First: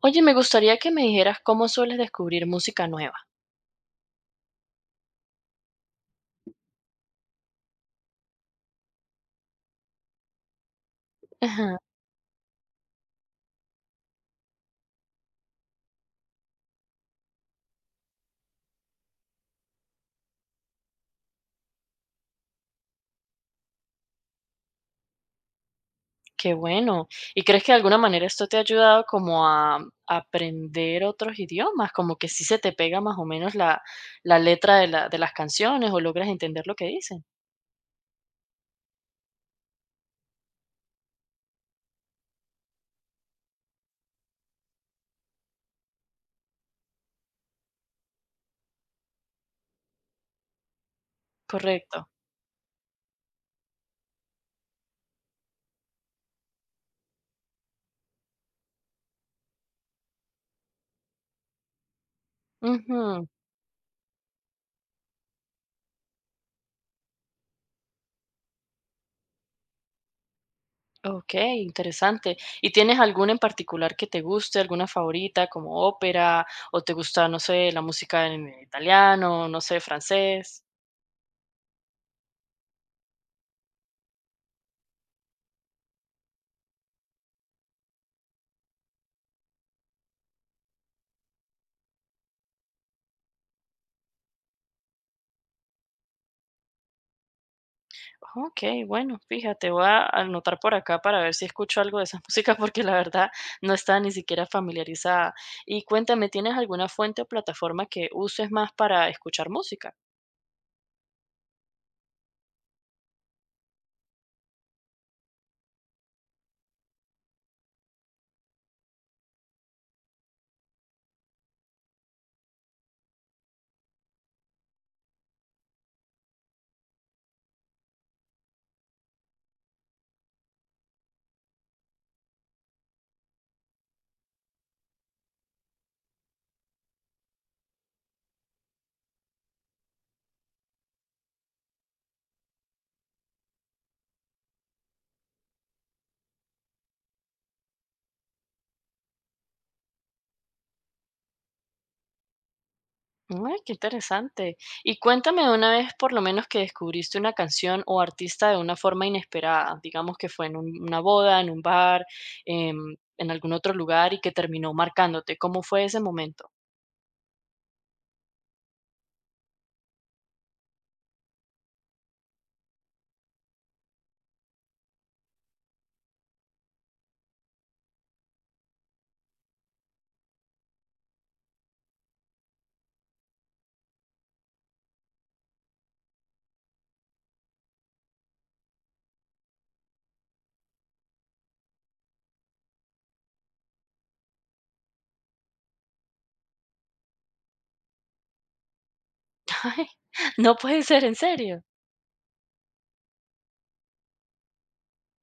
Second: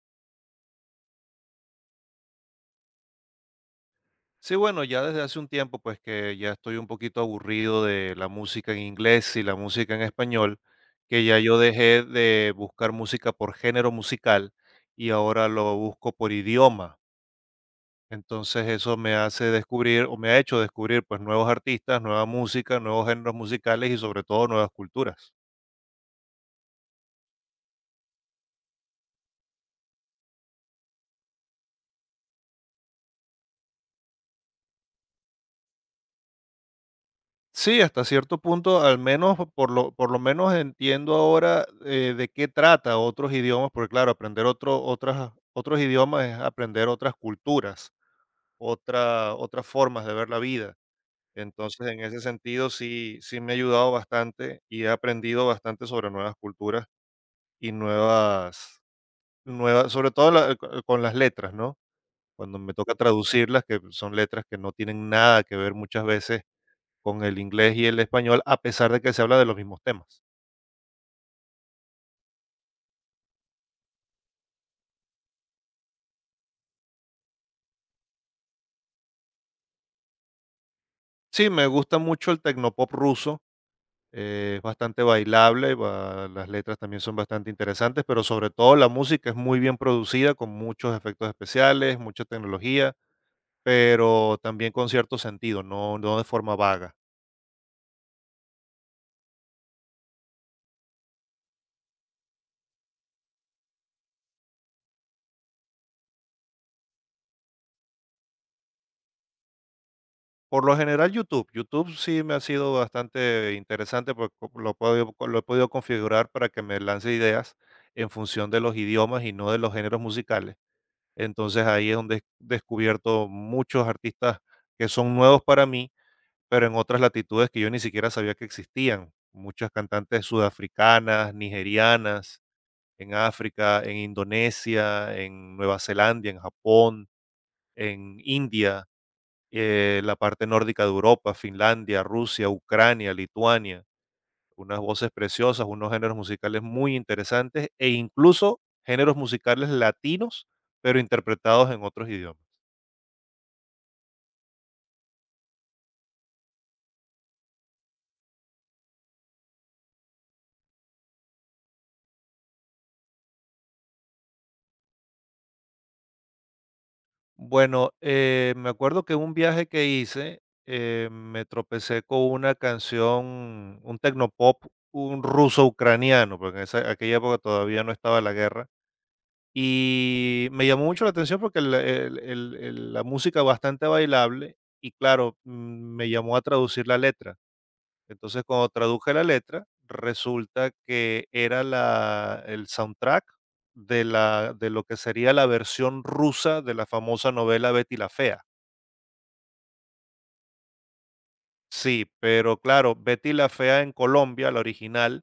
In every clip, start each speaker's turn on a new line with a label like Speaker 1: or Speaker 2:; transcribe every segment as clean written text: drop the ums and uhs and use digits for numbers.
Speaker 1: Oye, me gustaría que me dijeras cómo sueles descubrir música nueva.
Speaker 2: Sí, bueno, ya desde hace un tiempo, pues que ya estoy un poquito aburrido de la música en inglés y la música en español, que ya yo
Speaker 1: Ajá,
Speaker 2: dejé de buscar música por género musical y ahora lo busco por idioma. Entonces eso me hace descubrir o me ha hecho descubrir pues nuevos artistas, nueva música, nuevos géneros musicales y sobre todo nuevas culturas.
Speaker 1: qué bueno. ¿Y crees que de alguna manera esto te ha ayudado como a aprender otros idiomas? Como que sí se te pega más o menos la letra de, de las canciones o logras entender lo que dicen.
Speaker 2: Sí, hasta cierto punto, al menos por lo menos entiendo ahora de qué trata otros idiomas, porque claro, aprender otros idiomas es aprender otras culturas, otras formas de ver la vida. Entonces, en
Speaker 1: Correcto.
Speaker 2: ese sentido, sí, sí me ha ayudado bastante y he aprendido bastante sobre nuevas culturas y nuevas, nuevas, sobre todo con las letras, ¿no? Cuando me toca
Speaker 1: Ujú.
Speaker 2: traducirlas, que son letras que no tienen nada que ver muchas veces con el inglés y el español, a pesar de que se habla de los mismos temas.
Speaker 1: Ok, interesante. ¿Y tienes alguna en particular que te guste, alguna favorita como ópera o te gusta, no sé, la música en italiano, no sé, francés?
Speaker 2: Sí, me gusta mucho el tecnopop ruso, es bastante bailable, las letras también son bastante interesantes, pero sobre todo la música es muy bien producida, con muchos efectos especiales, mucha tecnología, pero también con cierto sentido, no, no de forma vaga.
Speaker 1: Ok, bueno, fíjate, voy a anotar por acá para ver si escucho algo de esa música porque la verdad no está ni siquiera familiarizada. Y cuéntame, ¿tienes alguna fuente o plataforma que uses más para escuchar música?
Speaker 2: Por lo general YouTube sí me ha sido bastante interesante porque lo he podido configurar para que me lance ideas en función de los idiomas y no de los géneros musicales. Entonces ahí es donde he descubierto muchos artistas que son nuevos para mí, pero en otras latitudes que yo ni siquiera sabía que existían. Muchas cantantes sudafricanas, nigerianas, en África, en Indonesia, en Nueva Zelanda, en Japón, en India, la parte nórdica de Europa, Finlandia, Rusia, Ucrania, Lituania. Unas voces preciosas, unos géneros musicales muy interesantes e incluso géneros musicales latinos, pero interpretados en otros idiomas.
Speaker 1: Ay, qué interesante. Y cuéntame de una vez por lo menos que descubriste una canción o artista de una forma inesperada, digamos que fue en una boda, en un bar, en algún otro lugar y que terminó marcándote. ¿Cómo fue ese momento?
Speaker 2: Bueno, me acuerdo que un viaje que hice, me tropecé con una canción, un tecnopop, un ruso ucraniano, porque en aquella época todavía no estaba la guerra. Y me llamó mucho la atención porque la música bastante bailable y claro, me llamó a traducir la letra. Entonces, cuando traduje la letra, resulta que era la el soundtrack de lo que sería la versión rusa de la famosa novela Betty la Fea.
Speaker 1: Ay, no puede ser, en serio.
Speaker 2: Sí, pero claro, Betty la Fea en Colombia, la original,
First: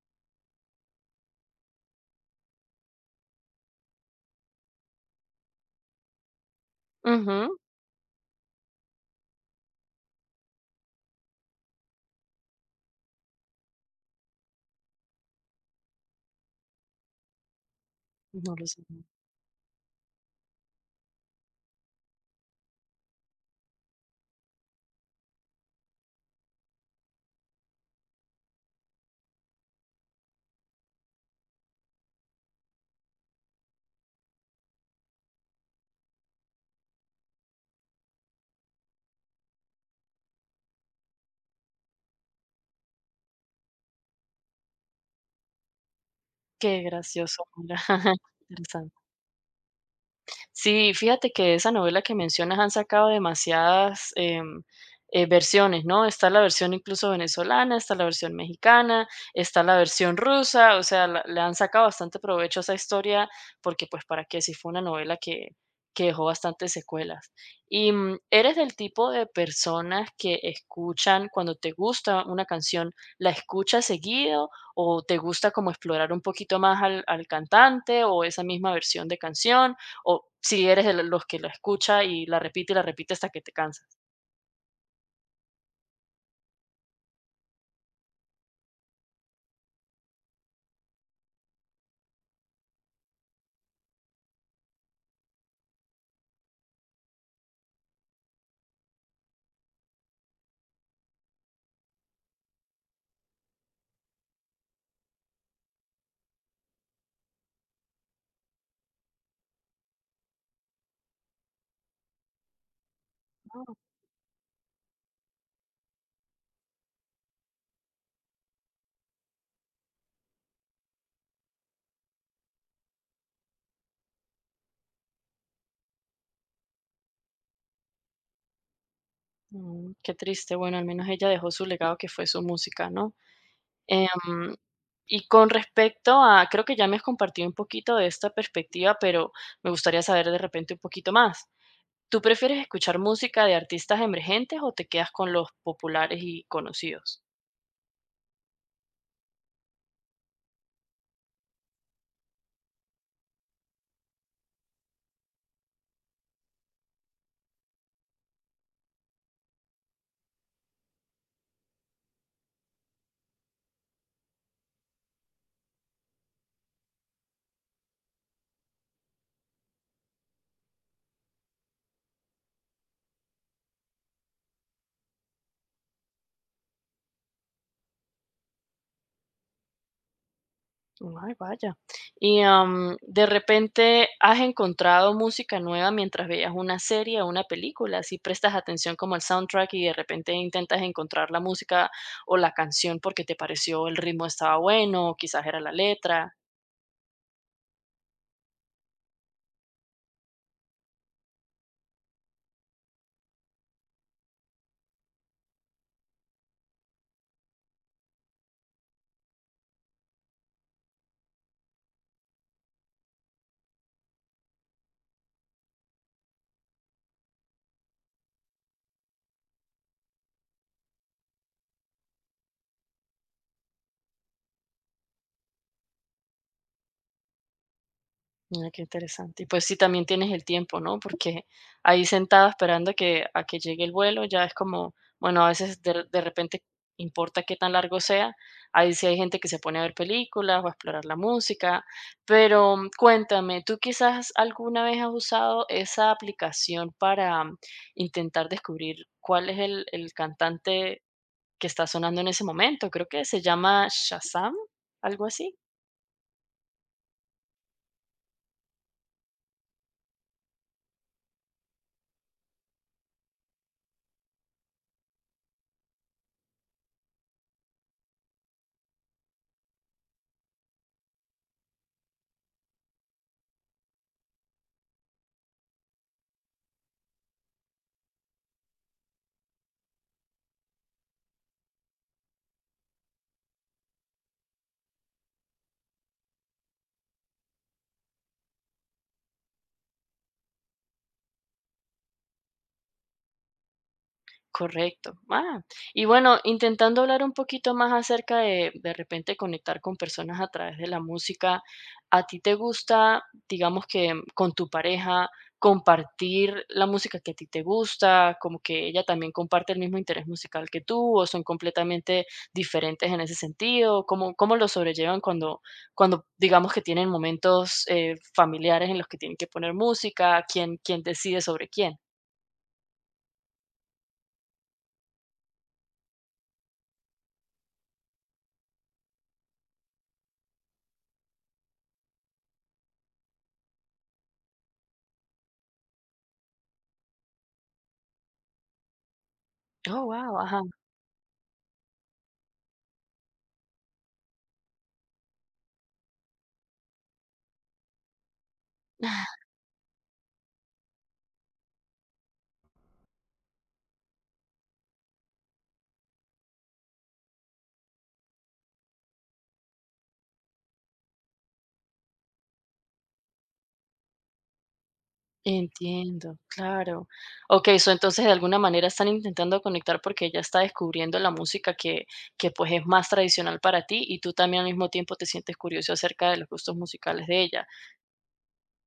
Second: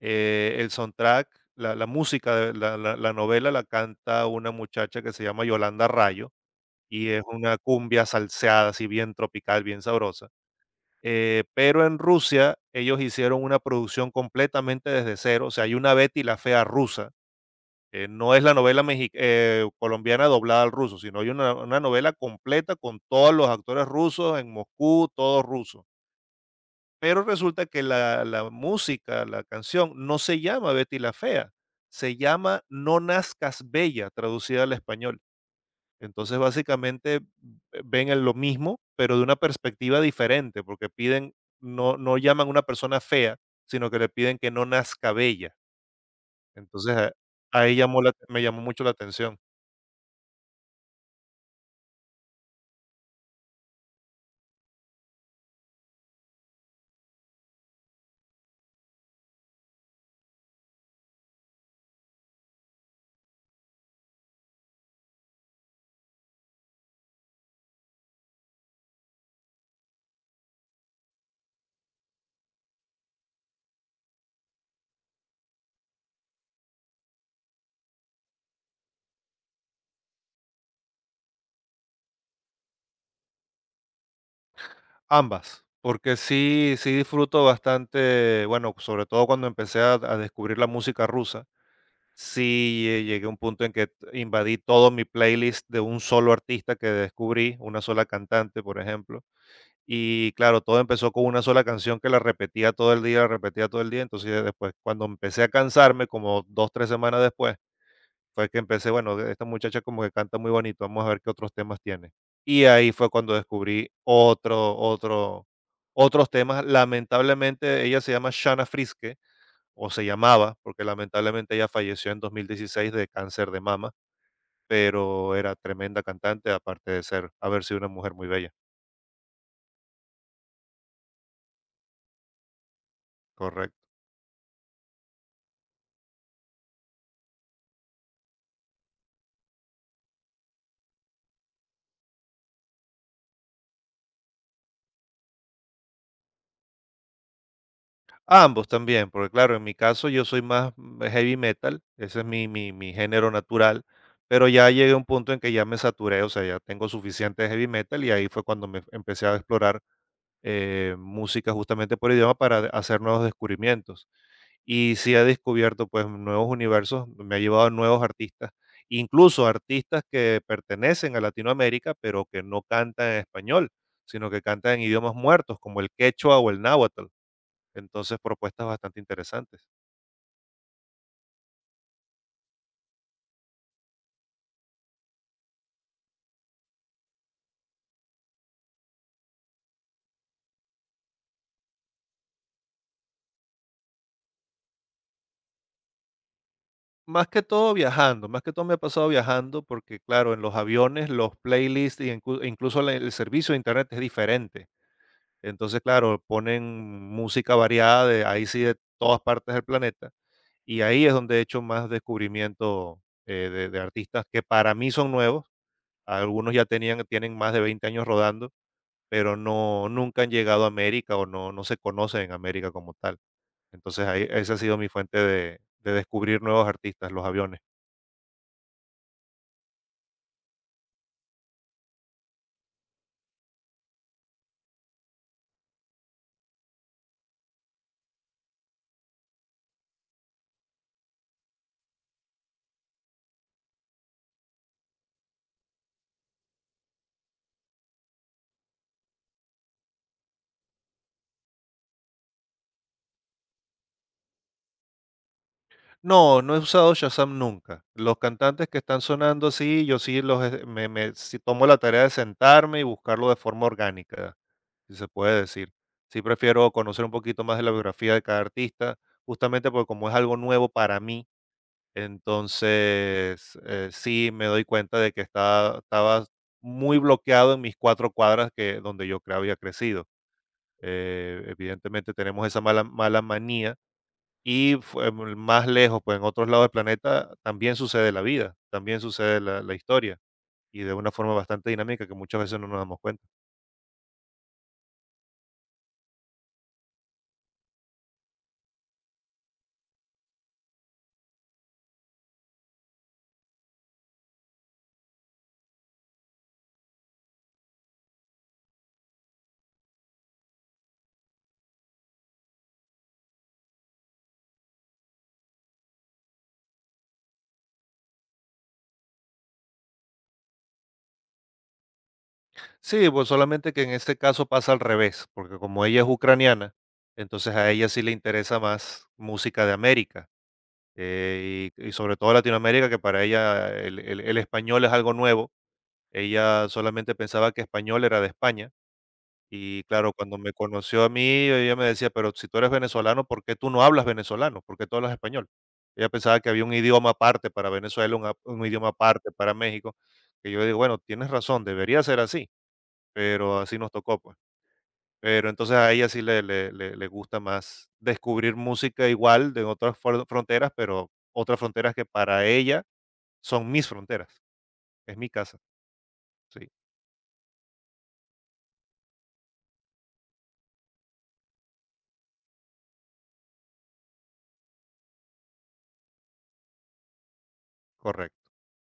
Speaker 2: el soundtrack, la música de la novela la canta una muchacha que se llama Yolanda Rayo, y es una
Speaker 1: Ujú,
Speaker 2: cumbia salseada, así bien tropical, bien sabrosa. Pero en Rusia ellos hicieron una producción completamente desde cero. O sea, hay una Betty la Fea rusa. No es la
Speaker 1: no lo
Speaker 2: novela
Speaker 1: sé.
Speaker 2: colombiana doblada al ruso, sino hay una novela completa con todos los actores rusos en Moscú, todos rusos. Pero resulta que la música, la canción, no se llama Betty la Fea, se llama No Nazcas Bella, traducida al español. Entonces, básicamente, ven lo mismo, pero de una perspectiva diferente, porque piden, no, no llaman a una persona fea, sino que le piden que no nazca bella.
Speaker 1: Qué
Speaker 2: Entonces,
Speaker 1: gracioso,
Speaker 2: ahí
Speaker 1: mira,
Speaker 2: llamó me llamó mucho la
Speaker 1: interesante.
Speaker 2: atención.
Speaker 1: Sí, fíjate que de esa novela que mencionas han sacado demasiadas versiones, ¿no? Está la versión incluso venezolana, está la versión mexicana, está la versión rusa, o sea, la- le han sacado bastante provecho a esa historia porque pues para qué si fue una novela que dejó bastantes secuelas. ¿Y eres del tipo de personas que escuchan cuando te gusta una canción, la escuchas seguido o te gusta como explorar un poquito más al cantante o esa misma versión de canción? O si eres de los que la escucha y la repite hasta que te cansas.
Speaker 2: Ambas, porque sí, sí disfruto bastante, bueno, sobre todo cuando empecé a descubrir la música rusa, sí llegué a un punto en que invadí todo mi playlist de un solo artista que descubrí, una sola cantante, por ejemplo. Y claro, todo empezó con una sola canción que la repetía todo el día, la repetía todo el día. Entonces, ya después, cuando empecé a cansarme, como 2 3 semanas después, fue que empecé, bueno, esta muchacha como que canta muy bonito, vamos a ver qué otros temas tiene. Y ahí fue cuando descubrí otros temas. Lamentablemente, ella se llama Shana Friske, o se llamaba, porque lamentablemente ella falleció en 2016 de cáncer de mama, pero era tremenda cantante, aparte de ser haber sido una mujer muy bella.
Speaker 1: Mm, qué triste. Bueno, al menos ella dejó su legado que fue su música, ¿no?
Speaker 2: Correcto.
Speaker 1: Em, y con respecto a, creo que ya me has compartido un poquito de esta perspectiva, pero me gustaría saber de repente un poquito más. ¿Tú prefieres escuchar música de artistas emergentes o te quedas con los populares y conocidos?
Speaker 2: Ambos también, porque claro, en mi caso yo soy más heavy metal, ese es mi género natural, pero ya llegué a un punto en que ya me saturé, o sea, ya tengo suficiente heavy metal y ahí fue cuando me empecé a explorar música justamente por idioma para hacer nuevos descubrimientos. Y sí he descubierto pues nuevos universos, me ha llevado a nuevos artistas, incluso artistas que pertenecen a Latinoamérica, pero que no cantan en español, sino que cantan en idiomas muertos, como el quechua o el náhuatl. Entonces, propuestas bastante interesantes.
Speaker 1: Ay, vaya. Y de repente has encontrado música nueva mientras veías una serie o una película, si prestas atención como al soundtrack y de repente intentas encontrar la música o la canción porque te pareció el ritmo estaba bueno, o quizás era la letra.
Speaker 2: Más que todo viajando, más que todo me ha pasado viajando porque, claro, en los aviones los playlists y e incluso el servicio de internet es diferente. Entonces, claro, ponen música variada de ahí sí de todas partes del planeta. Y ahí es donde he hecho más descubrimiento de artistas que para mí son nuevos. Algunos ya tenían, tienen más de 20 años rodando, pero no, nunca han llegado a América o no, no se conocen en América como tal. Entonces, ahí esa ha sido mi fuente de descubrir nuevos artistas, los aviones.
Speaker 1: Mira, qué interesante. Y pues sí, también tienes el tiempo, ¿no? Porque ahí sentada esperando a que llegue el vuelo, ya es como, bueno, a veces de repente importa qué tan largo sea. Ahí sí hay gente que se pone a ver películas o a explorar la música. Pero cuéntame, ¿tú quizás alguna vez has usado esa aplicación para intentar descubrir cuál es el cantante que está sonando en ese momento? Creo que se llama Shazam, algo así.
Speaker 2: No, no he usado Shazam nunca. Los cantantes que están sonando, sí, yo sí los, me sí tomo la tarea de sentarme y buscarlo de forma orgánica, si se puede decir. Sí prefiero conocer un poquito más de la biografía de cada artista, justamente porque como es algo nuevo para mí, entonces, sí me doy cuenta de que estaba muy bloqueado en mis 4 cuadras que donde yo había crecido. Evidentemente tenemos esa mala, mala manía y más lejos, pues en otros lados del planeta también sucede la vida, también sucede la historia y de una forma bastante dinámica que muchas veces no nos damos cuenta.
Speaker 1: Correcto. Ah, y bueno, intentando hablar un poquito más acerca de repente conectar con personas a través de la música, ¿a ti te gusta, digamos que con tu pareja, compartir la música que a ti te gusta, como que ella también comparte el mismo interés musical que tú, o son completamente diferentes en ese sentido? ¿Cómo, cómo lo sobrellevan cuando, cuando digamos que tienen momentos familiares en los que tienen que poner música? ¿Quién, quién decide sobre quién?
Speaker 2: Sí, pues solamente que en este caso pasa al revés, porque como ella es ucraniana, entonces a ella sí le interesa más música de América, y sobre todo Latinoamérica, que para ella el español es algo nuevo. Ella solamente pensaba que español era de España. Y
Speaker 1: Oh,
Speaker 2: claro, cuando
Speaker 1: wow,
Speaker 2: me
Speaker 1: ajá.
Speaker 2: conoció a mí, ella me decía: "Pero si tú eres venezolano, ¿por qué tú no hablas venezolano? ¿Por qué tú hablas español?". Ella pensaba que había un idioma aparte para Venezuela, un idioma aparte para México, que yo digo: "Bueno, tienes razón, debería ser así", pero así nos tocó, pues. Pero entonces a ella sí le gusta más descubrir música igual de otras fuer fronteras, pero otras fronteras que para ella son mis fronteras, es mi casa,
Speaker 1: Entiendo,
Speaker 2: sí.
Speaker 1: claro. Okey, so, entonces, de alguna manera están intentando conectar porque ella está descubriendo la música que pues, es más tradicional para ti, y tú también al mismo tiempo te sientes curioso acerca de los gustos musicales de ella.
Speaker 2: Correcto,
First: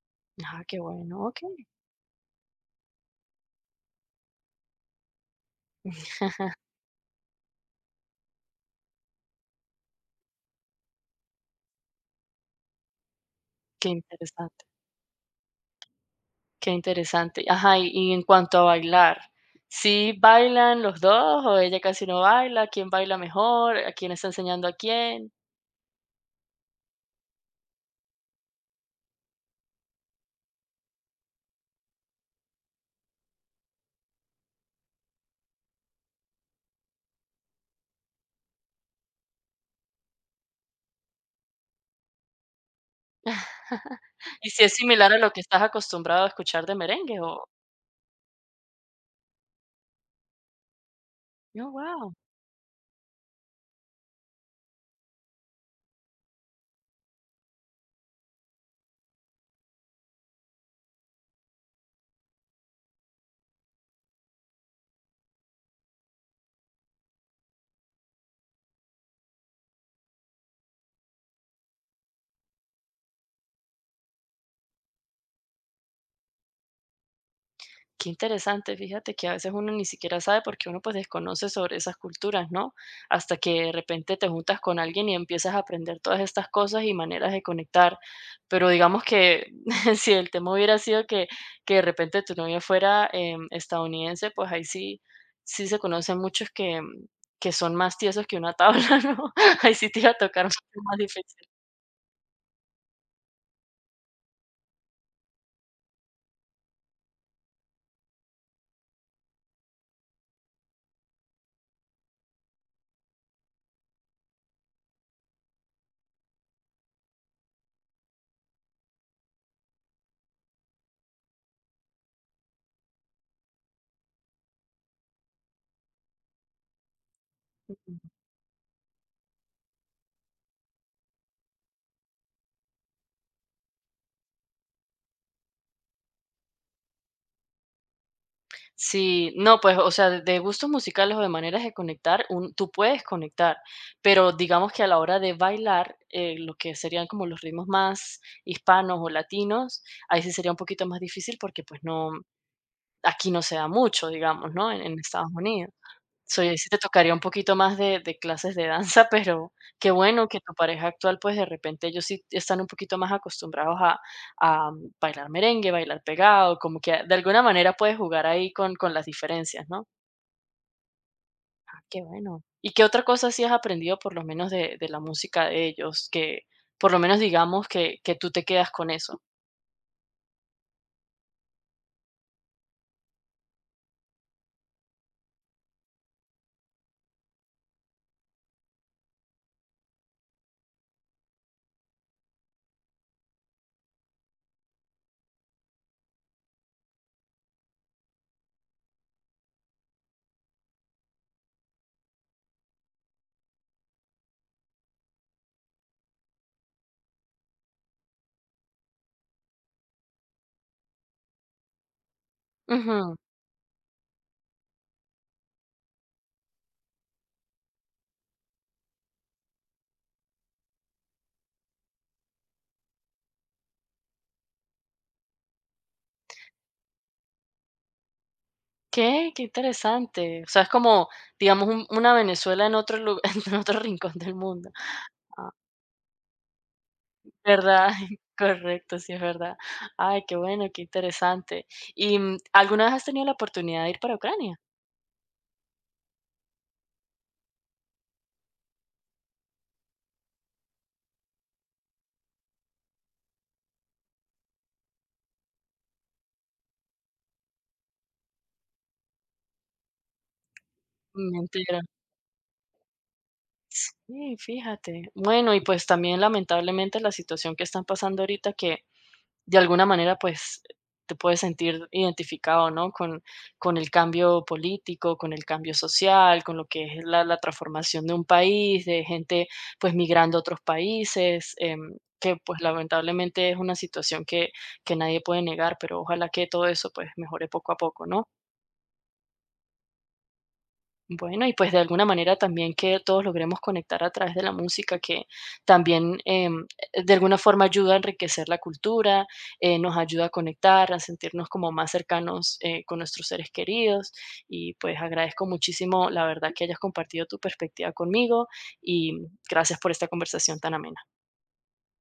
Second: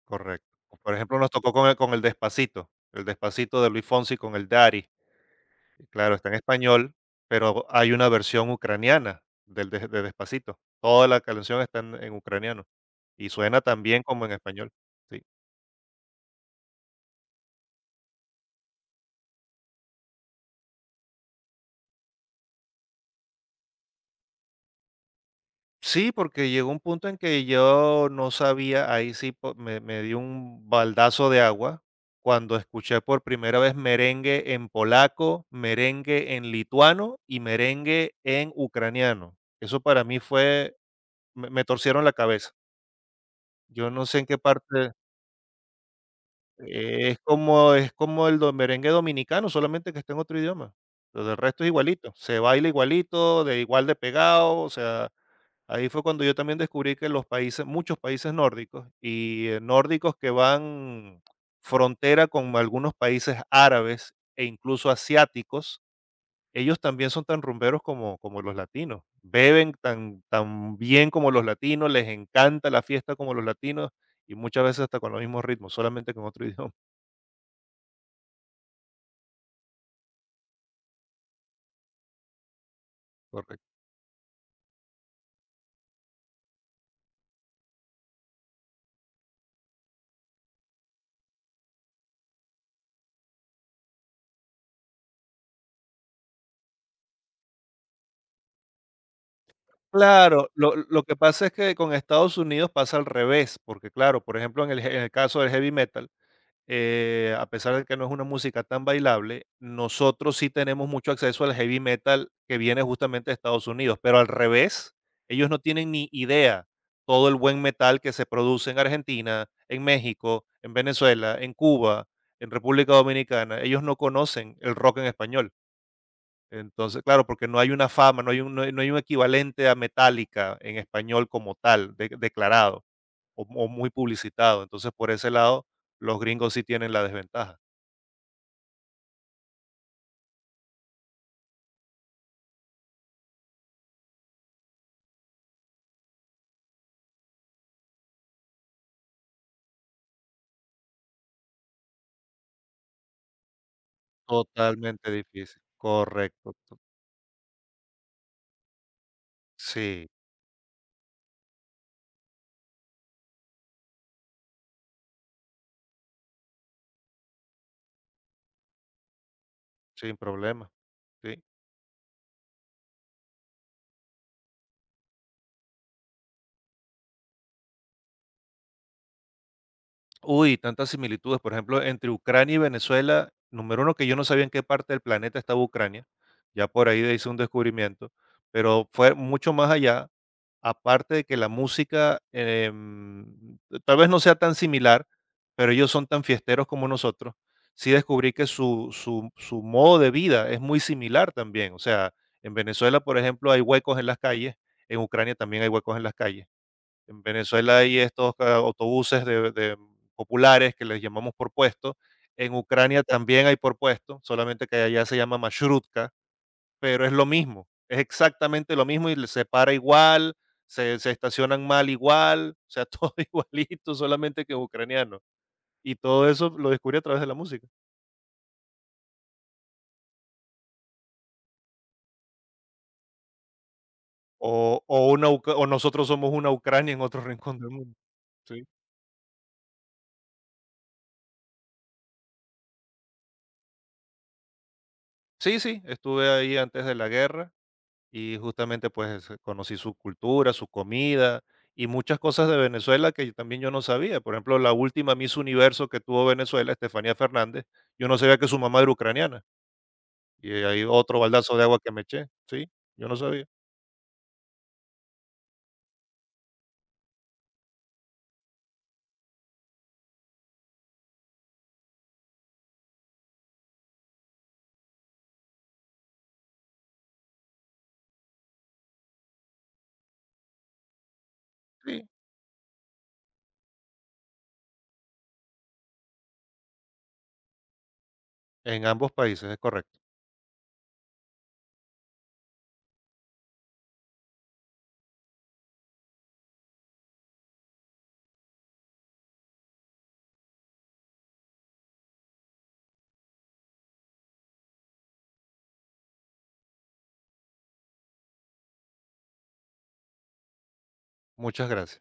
Speaker 2: correcto.
Speaker 1: Ah, qué
Speaker 2: Por ejemplo,
Speaker 1: bueno,
Speaker 2: nos tocó
Speaker 1: okey.
Speaker 2: con el Despacito, el Despacito de Luis Fonsi con el Daddy. Claro, está en español, pero hay una versión ucraniana del de Despacito. Toda la canción está en ucraniano y suena tan
Speaker 1: Qué
Speaker 2: bien como en
Speaker 1: interesante,
Speaker 2: español. Sí.
Speaker 1: qué interesante. Ajá, y en cuanto a bailar, ¿sí bailan los 2 o ella casi no baila? ¿Quién baila mejor? ¿A quién está enseñando a quién?
Speaker 2: Sí, porque llegó un punto en que yo no sabía, ahí sí me dio un baldazo de agua cuando escuché por primera vez merengue en polaco, merengue en lituano y merengue en ucraniano. Eso para mí fue, me torcieron la cabeza. Yo no sé en qué
Speaker 1: ¿Y si es
Speaker 2: parte.
Speaker 1: similar a lo que estás acostumbrado a escuchar de
Speaker 2: eh, Es
Speaker 1: merengue o?
Speaker 2: como es como el do merengue dominicano, solamente que está en otro idioma. Lo del resto es
Speaker 1: Oh,
Speaker 2: igualito,
Speaker 1: wow.
Speaker 2: se baila igualito, de igual de pegado, o sea, ahí fue cuando yo también descubrí que los países muchos países nórdicos que van frontera con algunos países árabes e incluso asiáticos, ellos también son tan rumberos como los latinos. Beben tan tan bien como los latinos, les encanta la fiesta como los latinos y muchas veces hasta con los mismos ritmos, solamente con otro idioma.
Speaker 1: Qué interesante, fíjate que a veces uno ni siquiera sabe porque uno pues desconoce sobre esas culturas, ¿no? Hasta que de
Speaker 2: Correcto.
Speaker 1: repente te juntas con alguien y empiezas a aprender todas estas cosas y maneras de conectar. Pero digamos que si el tema hubiera sido que de repente tu novia fuera estadounidense, pues ahí sí, sí se conocen muchos que son más tiesos que una tabla, ¿no? Ahí sí te iba a tocar
Speaker 2: Claro, lo
Speaker 1: mucho más
Speaker 2: lo que pasa
Speaker 1: difícil.
Speaker 2: es que con Estados Unidos pasa al revés, porque claro, por ejemplo, en el caso del heavy metal, a pesar de que no es una música tan bailable, nosotros sí tenemos mucho acceso al heavy metal que viene justamente de Estados Unidos, pero al revés, ellos no tienen ni idea todo el buen metal que se produce en Argentina, en México, en Venezuela, en Cuba, en República Dominicana. Ellos no conocen el rock en español. Entonces, claro, porque no hay una fama, no hay un equivalente a Metallica en español como tal, declarado o muy publicitado. Entonces, por ese lado, los gringos sí tienen la desventaja.
Speaker 1: Sí, no, pues, o sea, de gustos musicales o de maneras de conectar, un tú puedes conectar, pero digamos que a la hora de bailar, lo que serían como los ritmos más hispanos o latinos, ahí sí sería un poquito más difícil porque, pues, no aquí no se da mucho, digamos, ¿no? En
Speaker 2: Totalmente
Speaker 1: Estados
Speaker 2: difícil.
Speaker 1: Unidos
Speaker 2: Correcto.
Speaker 1: soy sí te tocaría un poquito más de clases de danza, pero qué
Speaker 2: Sí,
Speaker 1: bueno que tu pareja actual, pues, de repente ellos sí están un poquito más acostumbrados a bailar merengue, bailar pegado, como que de alguna manera puedes jugar ahí con las diferencias, ¿no?
Speaker 2: sin problema. Sí.
Speaker 1: Ah, qué bueno. ¿Y qué otra cosa sí has aprendido, por lo menos de la música de ellos? Que, por lo menos, digamos que tú te quedas con eso.
Speaker 2: Uy, tantas similitudes. Por ejemplo, entre Ucrania y Venezuela, número uno, que yo no sabía en qué parte del planeta estaba Ucrania. Ya por ahí hice un descubrimiento, pero fue mucho más allá. Aparte de que la música, tal vez no sea tan similar, pero ellos son tan fiesteros como nosotros. Sí descubrí que su modo de vida es muy similar también. O sea, en Venezuela, por ejemplo, hay huecos en las calles, en Ucrania también hay huecos en las calles. En Venezuela hay estos ca autobuses de populares que les llamamos por puesto. En Ucrania
Speaker 1: Ujú.
Speaker 2: también hay por puesto, solamente que allá se llama marshrutka. Pero es lo mismo, es exactamente lo mismo y le se para igual, se estacionan mal igual, o sea, todo igualito, solamente que en ucraniano. Y todo eso lo descubrí a través de la música.
Speaker 1: ¿Qué? Qué interesante. O sea, es como, digamos, un una Venezuela en otro lu en otro rincón del
Speaker 2: O
Speaker 1: mundo.
Speaker 2: o una uc
Speaker 1: Ah.
Speaker 2: o nosotros somos una Ucrania en otro rincón del
Speaker 1: ¿Verdad?
Speaker 2: mundo, sí.
Speaker 1: Correcto, sí, es verdad. Ay, qué bueno, qué interesante. Y, ¿alguna vez has tenido la oportunidad de ir para Ucrania?
Speaker 2: Sí, sí, estuve ahí antes de la guerra y justamente, pues, conocí su cultura, su comida y muchas cosas de Venezuela que también yo no sabía. Por ejemplo, la última Miss Universo que tuvo Venezuela, Estefanía Fernández, yo no sabía que su mamá era ucraniana. Y hay otro
Speaker 1: Me
Speaker 2: baldazo de agua
Speaker 1: entero.
Speaker 2: que me eché. Sí, yo no sabía.
Speaker 1: Sí, fíjate. Bueno, y pues también lamentablemente la situación que están pasando ahorita que de alguna manera, pues te puedes sentir identificado, ¿no? Con el cambio político, con el cambio social, con lo que es la, la transformación de un país, de gente pues migrando a otros países,
Speaker 2: Sí,
Speaker 1: que pues lamentablemente es una situación que nadie puede negar, pero ojalá que todo eso pues mejore poco a poco, ¿no?
Speaker 2: en ambos países, es correcto.
Speaker 1: Bueno, y pues de alguna manera también que todos logremos conectar a través de la música, que también de alguna forma ayuda a enriquecer la cultura, nos ayuda a conectar, a sentirnos como más cercanos con nuestros seres queridos. Y pues agradezco muchísimo, la verdad, que hayas compartido tu perspectiva conmigo y gracias por esta conversación tan amena.
Speaker 2: Muchas gracias.